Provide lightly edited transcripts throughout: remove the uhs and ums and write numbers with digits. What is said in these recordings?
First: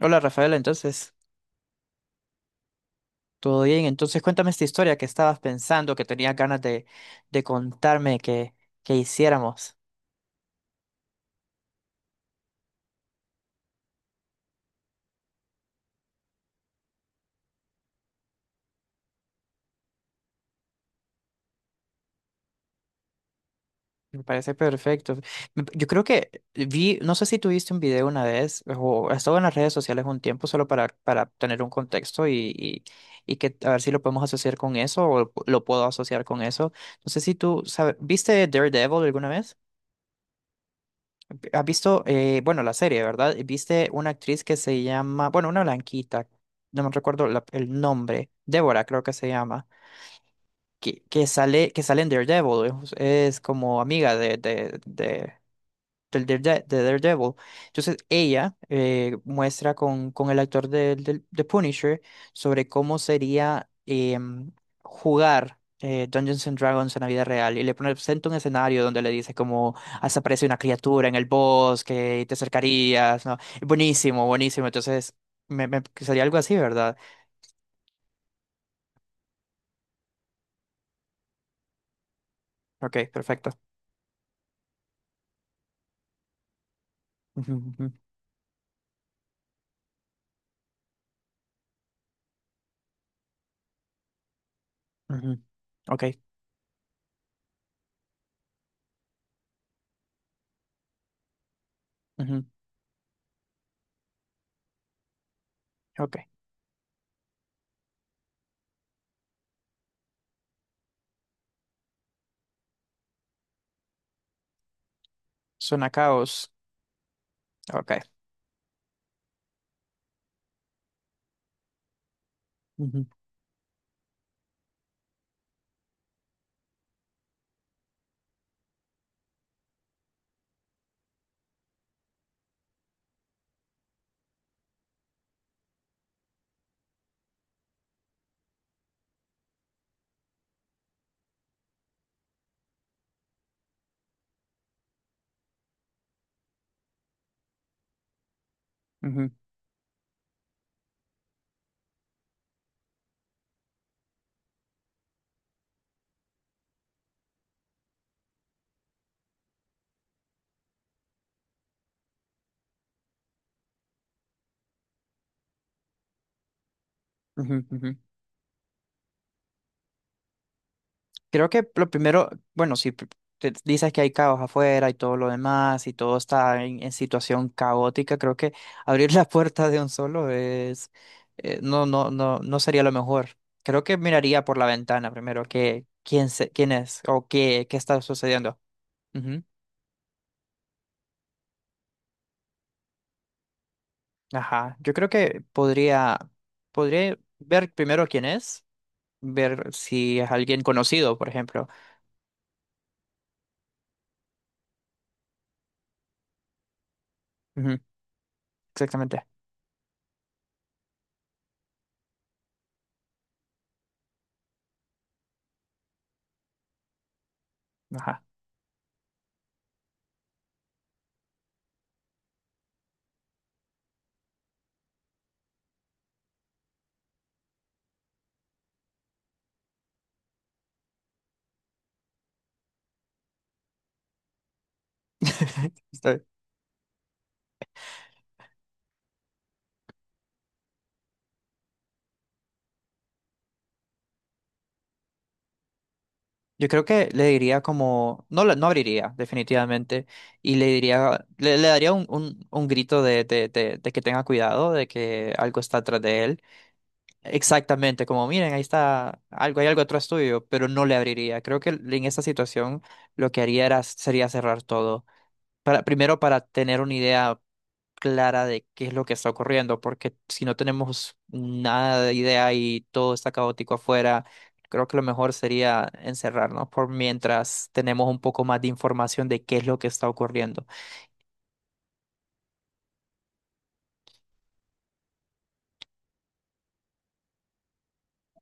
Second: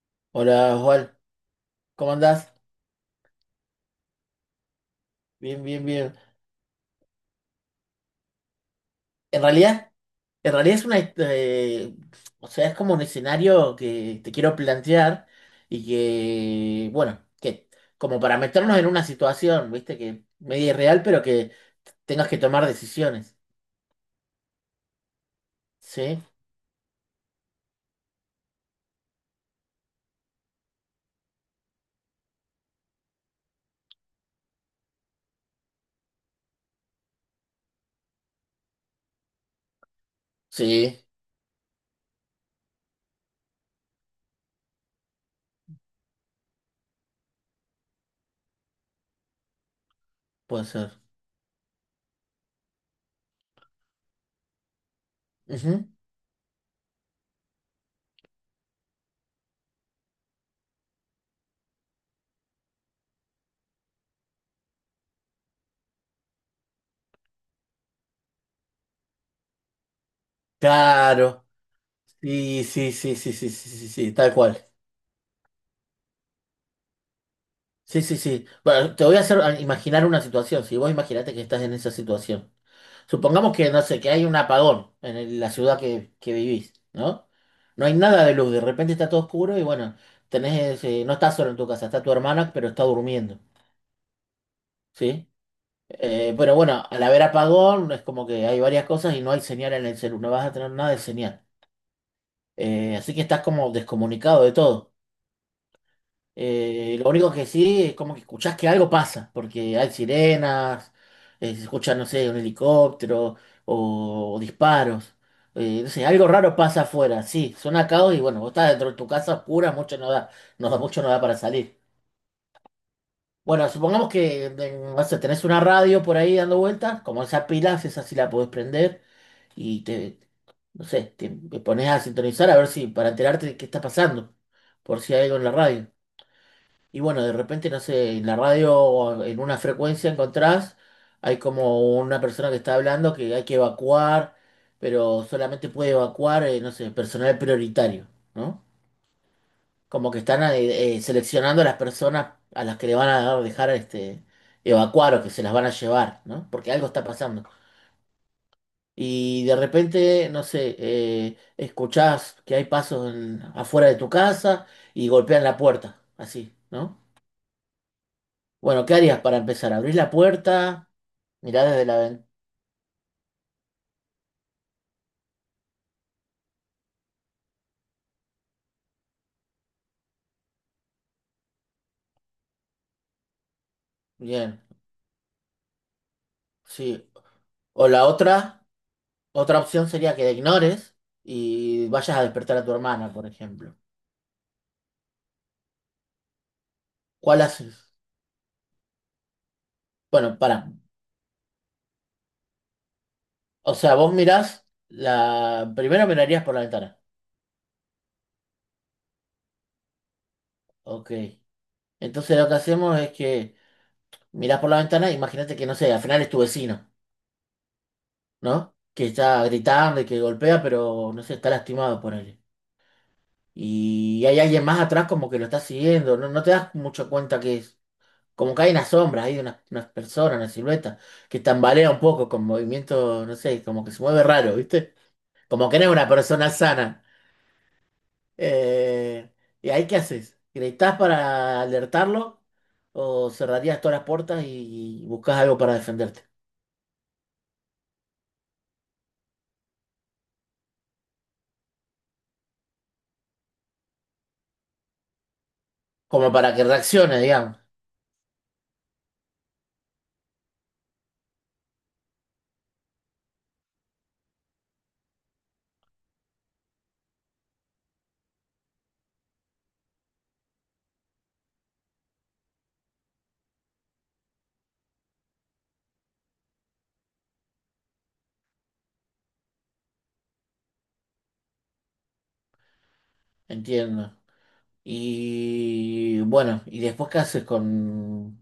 Hola Rafaela, Hola entonces, Juan, ¿cómo andás? ¿todo bien? Entonces, cuéntame esta historia que estabas Bien, bien, pensando, que bien. tenías ganas de contarme que En hiciéramos. realidad, en realidad, es una, o sea, es como un escenario que te quiero plantear y que, bueno, que como para meternos en una situación, viste, que media irreal, pero que tengas que tomar decisiones. Me parece perfecto. Yo creo ¿Sí? que vi, no sé si tuviste un video una vez o estaba en las redes sociales un tiempo solo para tener un contexto y que a ver si lo podemos asociar con eso o lo puedo asociar con eso. No sé si tú, sabes, ¿viste Daredevil alguna vez? Sí, ¿Has visto, bueno, la serie, ¿verdad? ¿Viste una actriz que se llama, bueno, una blanquita, no me recuerdo el nombre, Débora creo que se llama, puede ser. que sale en Daredevil, es como amiga de, de, de, Ujú. del Darede- de Daredevil. Entonces ella muestra con el actor Punisher sobre cómo sería jugar Dungeons and Dragons en la vida real y le presenta un escenario donde le dice como hasta aparece una criatura en el Claro. bosque y te Sí, sí, sí, acercarías, sí, ¿no? sí, sí, sí, sí, Buenísimo, tal cual. buenísimo. Entonces sería algo así, ¿verdad? Sí, sí, sí. Bueno, te voy a hacer a imaginar una situación, si vos imaginate que estás en esa situación. Ok, perfecto. Supongamos que, no sé, que hay un apagón en la ciudad que vivís, ¿no? Ujú, ujú, No hay nada de luz, de repente está todo oscuro y bueno, tenés, no estás solo en tu casa, está tu hermana, pero está durmiendo, ¿sí? ujú. Ok, Pero bueno, al haber apagón es como que hay varias cosas y no hay señal en el celular, no vas a tener nada de señal. ujú, Así que estás como descomunicado de todo. ok. Lo único que sí es como que escuchás que algo pasa, porque hay sirenas, se escucha, no sé, un helicóptero o disparos. Eh, Suena no a sé, algo caos. raro pasa afuera, sí, suena Ok. caos y bueno, vos estás dentro de tu casa oscura, mucho no da, mucho no da para salir. Ujú, Bueno, supongamos que no sé, tenés una radio por ahí dando vueltas, como esa pilas, esa sí la podés prender y te, no sé, te pones a sintonizar a ver si, para enterarte de qué está pasando, por si hay algo en la radio. Y bueno, de repente, no sé, en la radio o en una frecuencia encontrás, hay como una persona que está hablando que hay que evacuar, pero solamente puede evacuar, no sé, personal prioritario, ¿no? ujú, Como que están seleccionando a las personas a las que le van a dejar evacuar o que se las van a llevar, ¿no? Porque algo está pasando. Y de repente, no sé, escuchás que hay pasos afuera de tu casa y golpean la puerta, así, ¿no? ujú, ujú. Bueno, ¿qué harías para empezar? ¿Abrís la puerta? Creo Mirá que desde lo la ventana. primero, bueno, si pr- te dices que hay caos afuera y todo lo demás y todo está en situación caótica, creo que abrir la puerta de un solo es, no, no, no, no sería lo mejor. Creo que miraría por Bien, la ventana primero que quién es sí. o qué O está la sucediendo. otra, Ujú. otra opción sería que la ignores y vayas a despertar a tu hermana, por ejemplo. Ajá. Yo creo que podría ¿Cuál ver haces? primero quién es, ver si es Bueno, alguien para. conocido, por ejemplo. O sea, vos mirás la. Primero mirarías por la ventana. Ujú, exactamente. Ok. Entonces lo que hacemos es que mirás por la ventana, imagínate que, no sé, al final es tu vecino, Ajá. ¿no? Que está gritando y que golpea, pero no sé, está lastimado por él. Y hay alguien más atrás como que lo está siguiendo, no, no te das mucha cuenta que es. Como que hay una sombra, hay unas personas, una silueta, que tambalea un poco con movimiento, no sé, como que se mueve raro, ¿viste? Como que no es una Está persona sana. Eh, ¿y ahí qué haces? ¿Gritás para alertarlo? ¿O cerrarías todas las puertas y buscas algo para defenderte? Yo creo que le diría como, no, no abriría definitivamente y le diría, le daría un grito de que tenga cuidado, de que algo está atrás de Como él. para que reaccione, digamos. Exactamente, como miren, ahí está algo, hay algo atrás tuyo, pero no le abriría. Creo que en esta situación lo que haría sería cerrar todo primero para tener una idea clara de qué es lo que está ocurriendo, porque si no tenemos nada de idea y todo está caótico afuera, creo que lo mejor sería encerrarnos por mientras tenemos un poco más de información de qué es lo que está ocurriendo. Entiendo. Y bueno, ¿y después qué haces con,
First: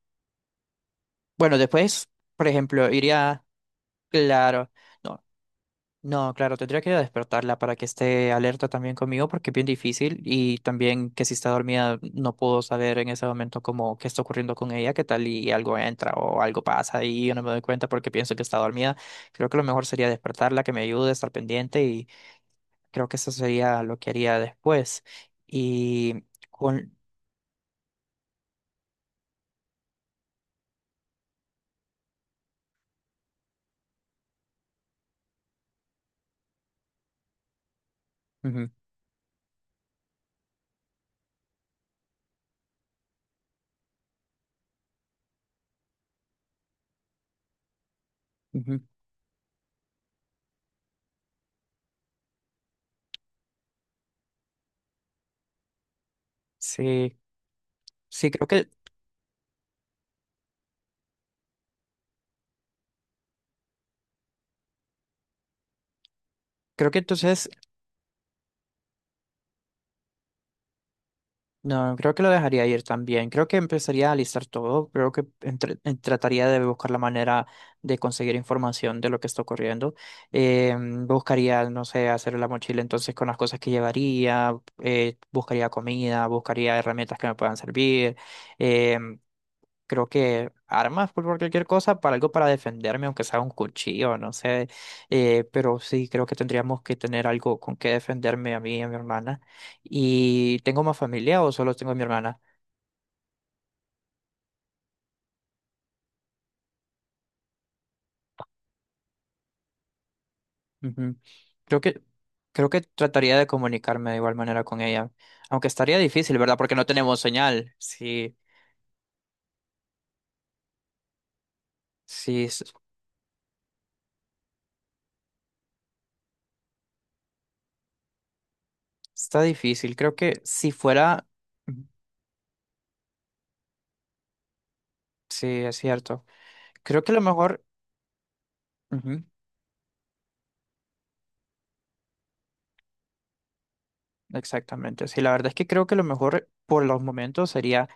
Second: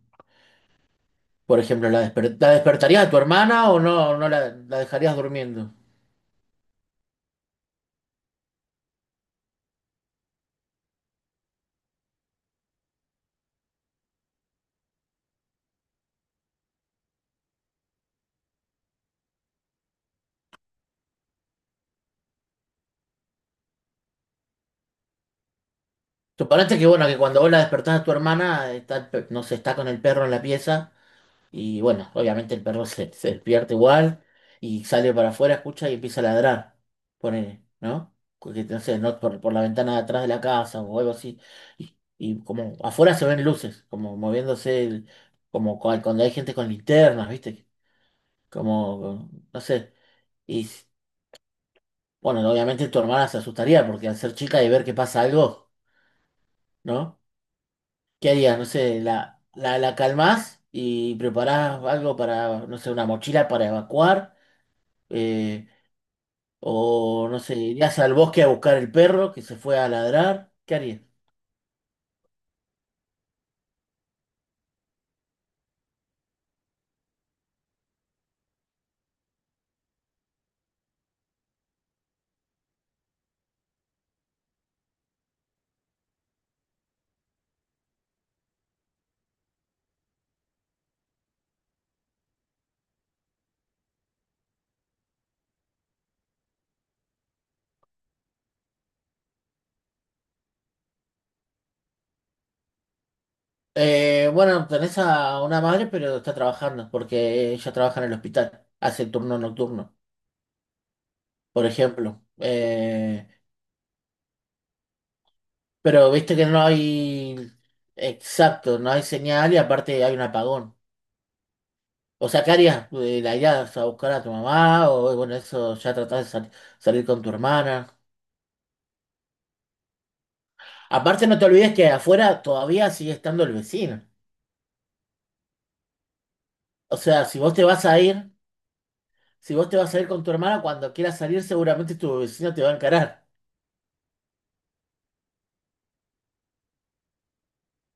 Bueno, por ejemplo, después, por la ejemplo, despertarías a tu iría, hermana o no la, claro, la dejarías no, durmiendo? No, claro, tendría que despertarla para que esté alerta también conmigo porque es bien difícil y también que si está dormida no puedo saber en ese momento como qué está ocurriendo con ella, qué tal y algo entra o algo pasa y yo no me doy cuenta porque pienso que está dormida. Creo que lo mejor sería despertarla, que me ayude a estar pendiente y creo que eso sería lo que haría después. Y Suponete que con... bueno, que cuando vos la despertás a tu hermana, está, no sé, está con el perro en la pieza, y bueno, obviamente el perro se despierta igual, y sale para afuera, escucha y empieza a ladrar, ponele, ¿no? Porque, Ujú, no sé, no, por la ventana de atrás de la casa o algo así, y como afuera se ven luces, como moviéndose, como cuando hay gente con linternas, ¿viste? ujú. Como, no sé, y bueno, obviamente tu hermana se asustaría, porque al ser chica y ver que pasa algo, Sí, ¿no? sí, ¿Qué creo harías? No que, sé, la calmás y preparás algo para, no sé, una mochila para evacuar. eh, creo que o, no entonces... sé, irías al bosque a buscar el perro que se fue a ladrar. ¿Qué harías? No, creo que lo dejaría ir también. Creo que empezaría a listar todo. Creo que trataría de buscar la manera de conseguir información de lo que está ocurriendo. Eh, buscaría, no sé, hacer la mochila entonces con las cosas que llevaría. Buscaría comida, buscaría herramientas que me puedan servir. eh, creo que armas pues, por cualquier cosa, para algo para defenderme, aunque sea un cuchillo, no sé. Pero sí, creo que tendríamos que tener algo con que defenderme a mí y a mi hermana. ¿Y tengo más familia o solo tengo a mi hermana? Bueno, tenés a una madre, pero está trabajando, porque ella trabaja en el hospital, hace el turno nocturno, Ujú. por Creo que, ejemplo. creo que Eh, trataría de comunicarme de igual manera con ella. Aunque estaría pero viste difícil, que ¿verdad? no Porque no tenemos hay, señal. Sí, exacto, no hay señal y aparte hay un apagón. O sea, sí, ¿qué harías? ¿La irías a buscar a tu mamá? O bueno, eso ya tratás de salir con tu hermana. está difícil. Creo que si fuera... Aparte, no te olvides que afuera todavía sigue estando el vecino. Sí, es cierto. O Creo que a lo sea, si vos mejor... te vas a ir, si vos te vas a ir con tu hermana, cuando quieras salir, seguramente tu vecino te va a encarar. Exactamente, sí, la verdad es que creo que lo mejor por los momentos sería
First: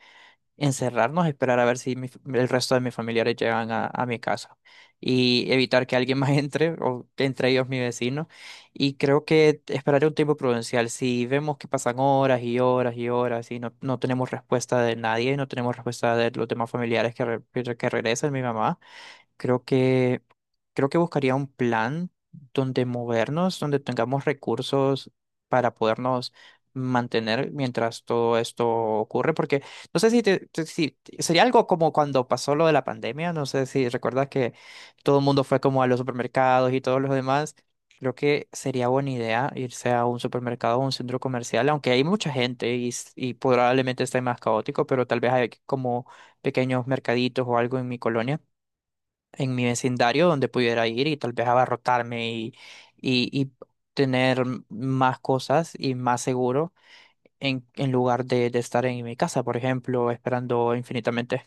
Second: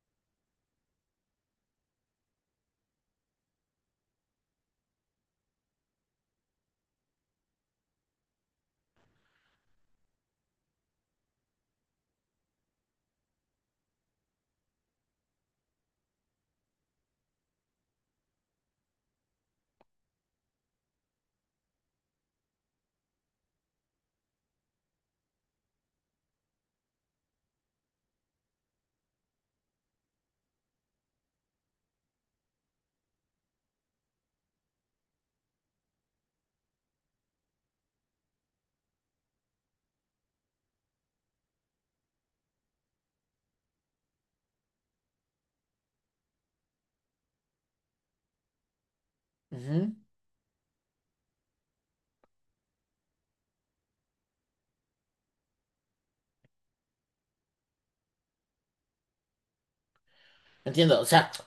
encerrarnos, esperar a ver si el resto de mis familiares llegan a mi casa y evitar que alguien más entre, o entre ellos mi vecino. Y creo que esperaré un tiempo prudencial. Si vemos que pasan horas y horas y horas y no tenemos respuesta de nadie, no tenemos respuesta de los demás familiares que regresan, mi mamá. Creo que, creo que buscaría un plan donde movernos, donde tengamos recursos para podernos mantener mientras todo esto ocurre, porque no sé sería algo como cuando pasó lo de la pandemia, no sé si recuerdas que todo el mundo fue como a los supermercados y todos los demás. Creo que sería buena idea irse a un supermercado o un centro comercial, aunque hay mucha gente y probablemente esté más caótico, pero tal vez hay como pequeños mercaditos o algo en mi colonia en mi Ujú. vecindario donde pudiera ir y tal vez abarrotarme y tener más cosas y más seguro en lugar de estar en mi casa, por ejemplo, esperando Entiendo, o sea, infinitamente.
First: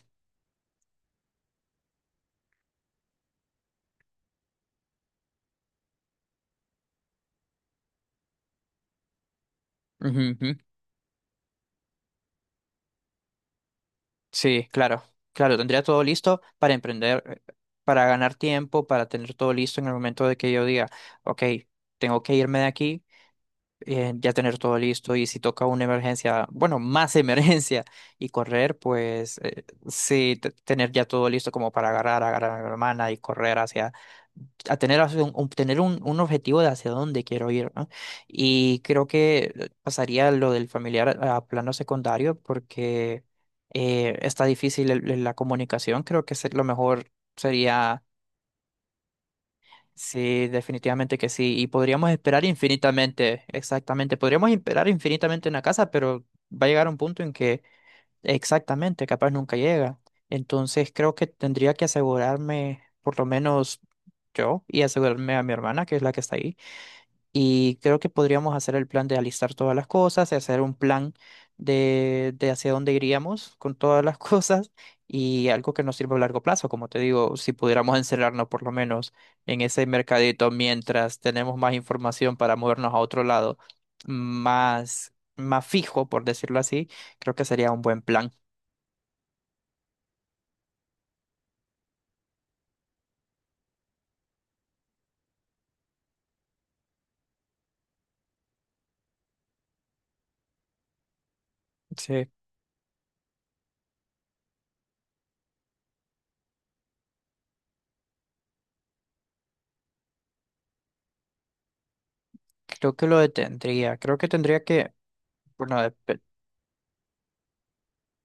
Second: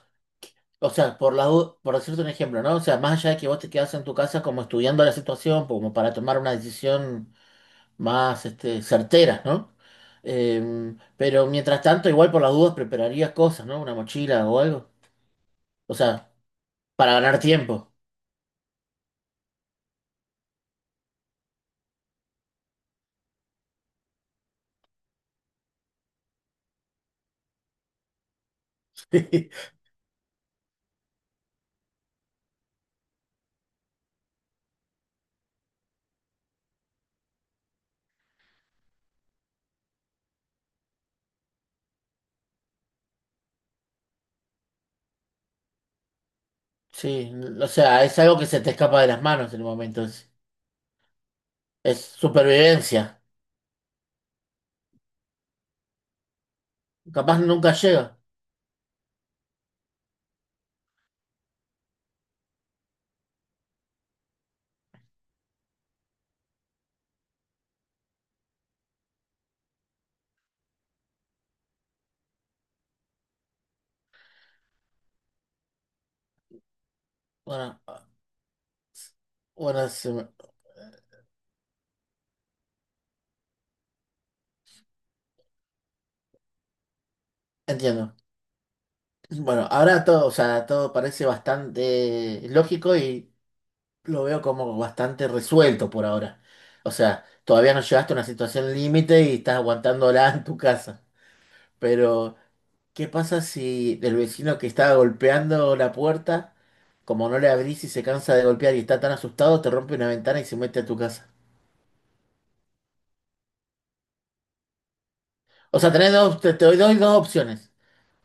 o sea, por por decirte un ejemplo, ¿no? O sea, más allá de que vos te quedás en tu casa como estudiando la situación, como para tomar una decisión más certeras, ¿no? Ujú, ujú. Pero mientras tanto, igual por las dudas prepararías cosas, ¿no? Una mochila o Sí, algo. claro, claro, tendría O todo sea, listo para para emprender, ganar tiempo. para ganar tiempo, para tener todo listo en el momento de que yo diga, ok, tengo que irme de aquí. Ya tener todo listo y si toca una emergencia, bueno, más emergencia y correr, pues sí, tener ya todo listo como para agarrar a mi hermana y correr hacia, a tener, hacia un- tener un objetivo de hacia dónde quiero ir, ¿no? Y creo que pasaría lo del familiar a plano secundario porque está difícil la comunicación, creo que lo mejor Sí, o sería. sea, es algo que se te escapa de las manos en el momento. Es, Sí, definitivamente que sí. Y es podríamos esperar supervivencia. infinitamente, exactamente. Podríamos esperar infinitamente una casa, pero va a llegar un punto en Capaz que nunca llega. exactamente, capaz nunca llega. Entonces creo que tendría que asegurarme, por lo menos yo, y asegurarme a mi hermana, que es la que está ahí. Y creo que podríamos hacer el plan de alistar todas las cosas, de hacer un plan de hacia dónde iríamos con todas las cosas y algo que nos sirva a largo plazo. Como te digo, si Bueno, pudiéramos encerrarnos por lo menos en ese bueno, mercadito mientras tenemos más información para movernos a otro lado, más fijo, por decirlo así, creo que sería un buen entiendo. plan. Bueno, ahora todo, o sea, todo parece bastante lógico y lo veo como bastante resuelto por ahora. O sea, todavía no llegaste a una situación límite y estás aguantándola en tu casa. Sí, Pero, ¿qué pasa si el vecino que está golpeando la puerta, como no le abrís y se cansa de golpear y está tan asustado, te rompe una ventana y se mete a tu casa? creo que lo detendría. Creo que tendría que, bueno, O sea, tenés dos, te doy dos opciones.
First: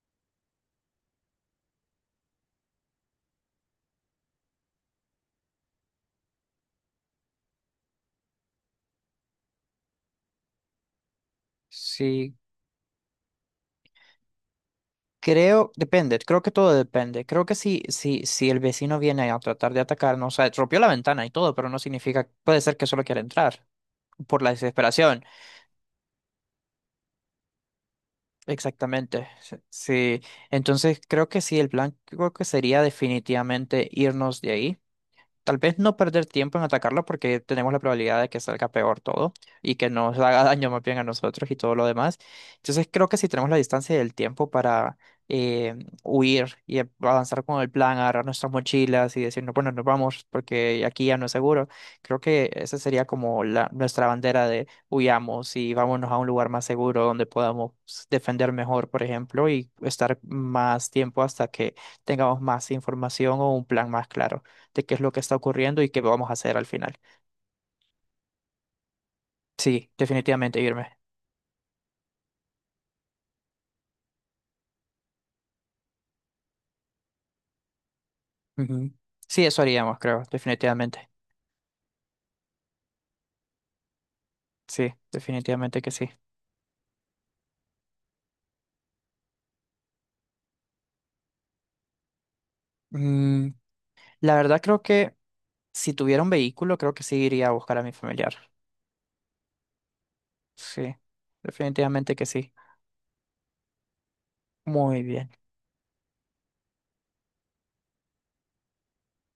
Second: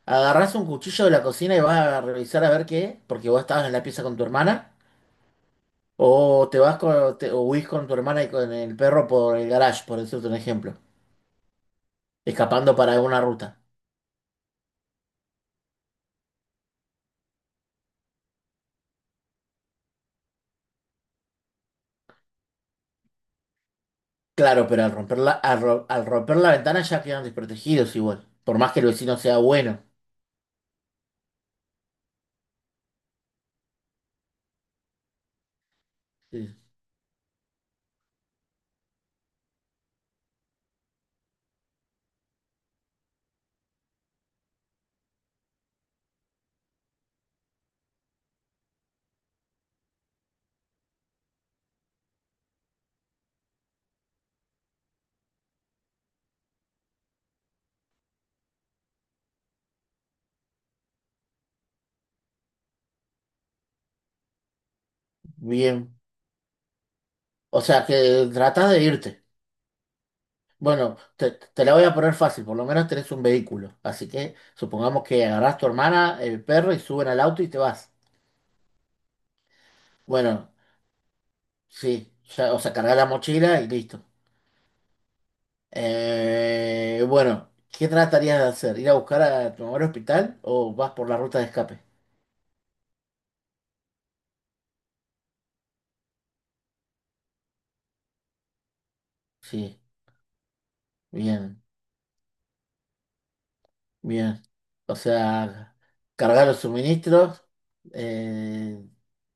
Agarrás un cuchillo de la cocina y vas a revisar a ver qué, es, porque vos estabas en la pieza con tu hermana, o te vas o huís con tu hermana y con el perro por el garage, por decirte un ejemplo, sí. escapando para alguna ruta. Creo, depende, creo que todo depende. Creo que si, el vecino viene a tratar de atacarnos, o sea, rompió la ventana y todo, pero no significa, puede ser que solo quiera entrar por la Claro, pero al romper desesperación. La ventana ya quedan desprotegidos igual, por más que el vecino Exactamente. sea Sí. bueno. Sí. Entonces creo que sí, el plan creo que sería definitivamente irnos de ahí. Tal vez no perder tiempo Sí, en atacarlo porque tenemos la probabilidad de que salga peor todo y que nos haga daño más bien a nosotros y todo lo demás. Entonces creo que si tenemos la distancia y el tiempo para eh, huir y avanzar con el plan, agarrar nuestras mochilas y decir, no, bueno, nos vamos porque aquí ya no es seguro, creo que esa sería como nuestra bandera de huyamos y vámonos a un lugar más seguro donde podamos defender mejor, por ejemplo, y estar más tiempo hasta que tengamos más información o un plan más claro de qué es lo que está ocurriendo y bien. qué vamos a hacer al final. O sea, que tratas de irte. Sí, definitivamente irme. Bueno, te la voy a poner fácil, por lo menos tenés un vehículo. Así que supongamos que agarrás tu hermana, el perro, y suben al auto y te vas. Ujú. Sí, eso haríamos, creo, Bueno, definitivamente. sí, ya, o sea, cargás la mochila y listo. Sí, definitivamente que sí. Bueno, ¿qué tratarías de hacer? ¿Ir a buscar a tu mamá al hospital o vas por la ruta de escape? Mm, la verdad creo que si tuviera un vehículo, creo que sí iría a buscar a mi familiar. Sí, Sí, bien, definitivamente que sí. bien. O Muy bien, sea, cargar los suministros, eh,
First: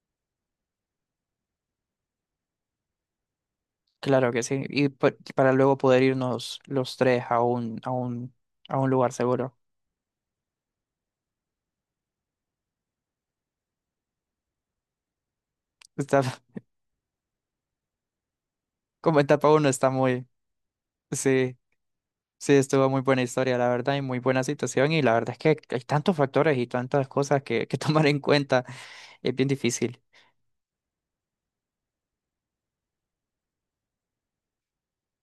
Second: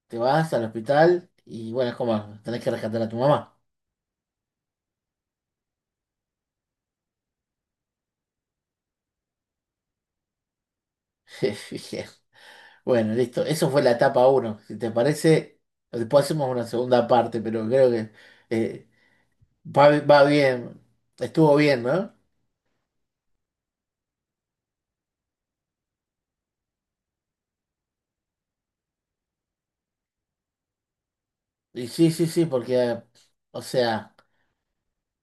Te vas al hospital y bueno, es como tenés que rescatar a tu mamá. claro que sí. Y para luego poder irnos los tres a un lugar seguro. Bueno, listo. Eso fue la etapa uno. Si te parece, Está, después hacemos una segunda parte, pero creo que eh, como etapa uno está va muy... bien. Estuvo Sí. bien, ¿no? Sí, estuvo muy buena historia, la verdad, y muy buena situación. Y la verdad es que hay tantos factores y tantas cosas que tomar en cuenta. Es bien difícil. Y sí, sí, sí, porque, o sea,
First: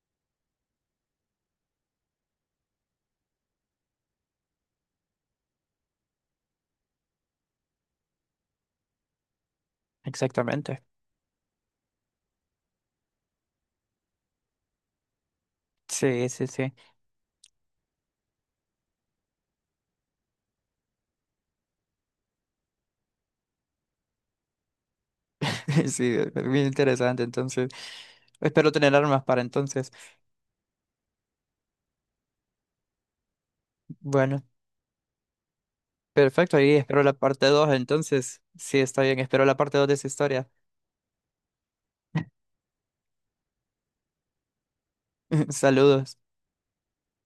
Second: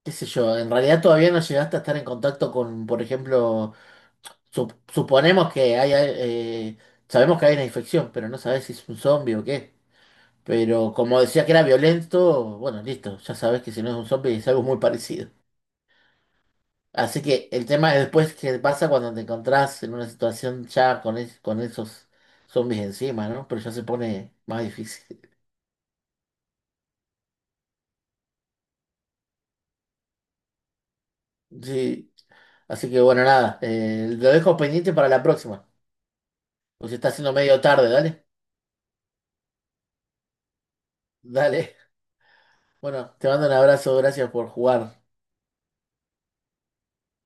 qué sé yo, en realidad todavía no llegaste a estar en contacto con, por ejemplo, suponemos que hay, eh, sabemos que hay una infección, pero no sabes si es un zombie o qué. Exactamente. Pero como decía que era violento, bueno, listo, ya sabes que si no es un zombie es algo muy parecido. Sí, sí, sí. Así que el tema es después qué pasa cuando te encontrás en una situación ya con esos zombies encima, ¿no? Pero ya se pone más difícil. Sí, es bien interesante. Entonces, espero tener armas para entonces. Sí, así que bueno, nada, lo Bueno, dejo pendiente para la próxima. perfecto. Y Pues se espero está la haciendo parte medio dos. tarde, dale. Entonces, sí, está bien. Espero la parte 2 de esa historia. Dale. Bueno, te mando un abrazo, gracias por jugar. Saludos.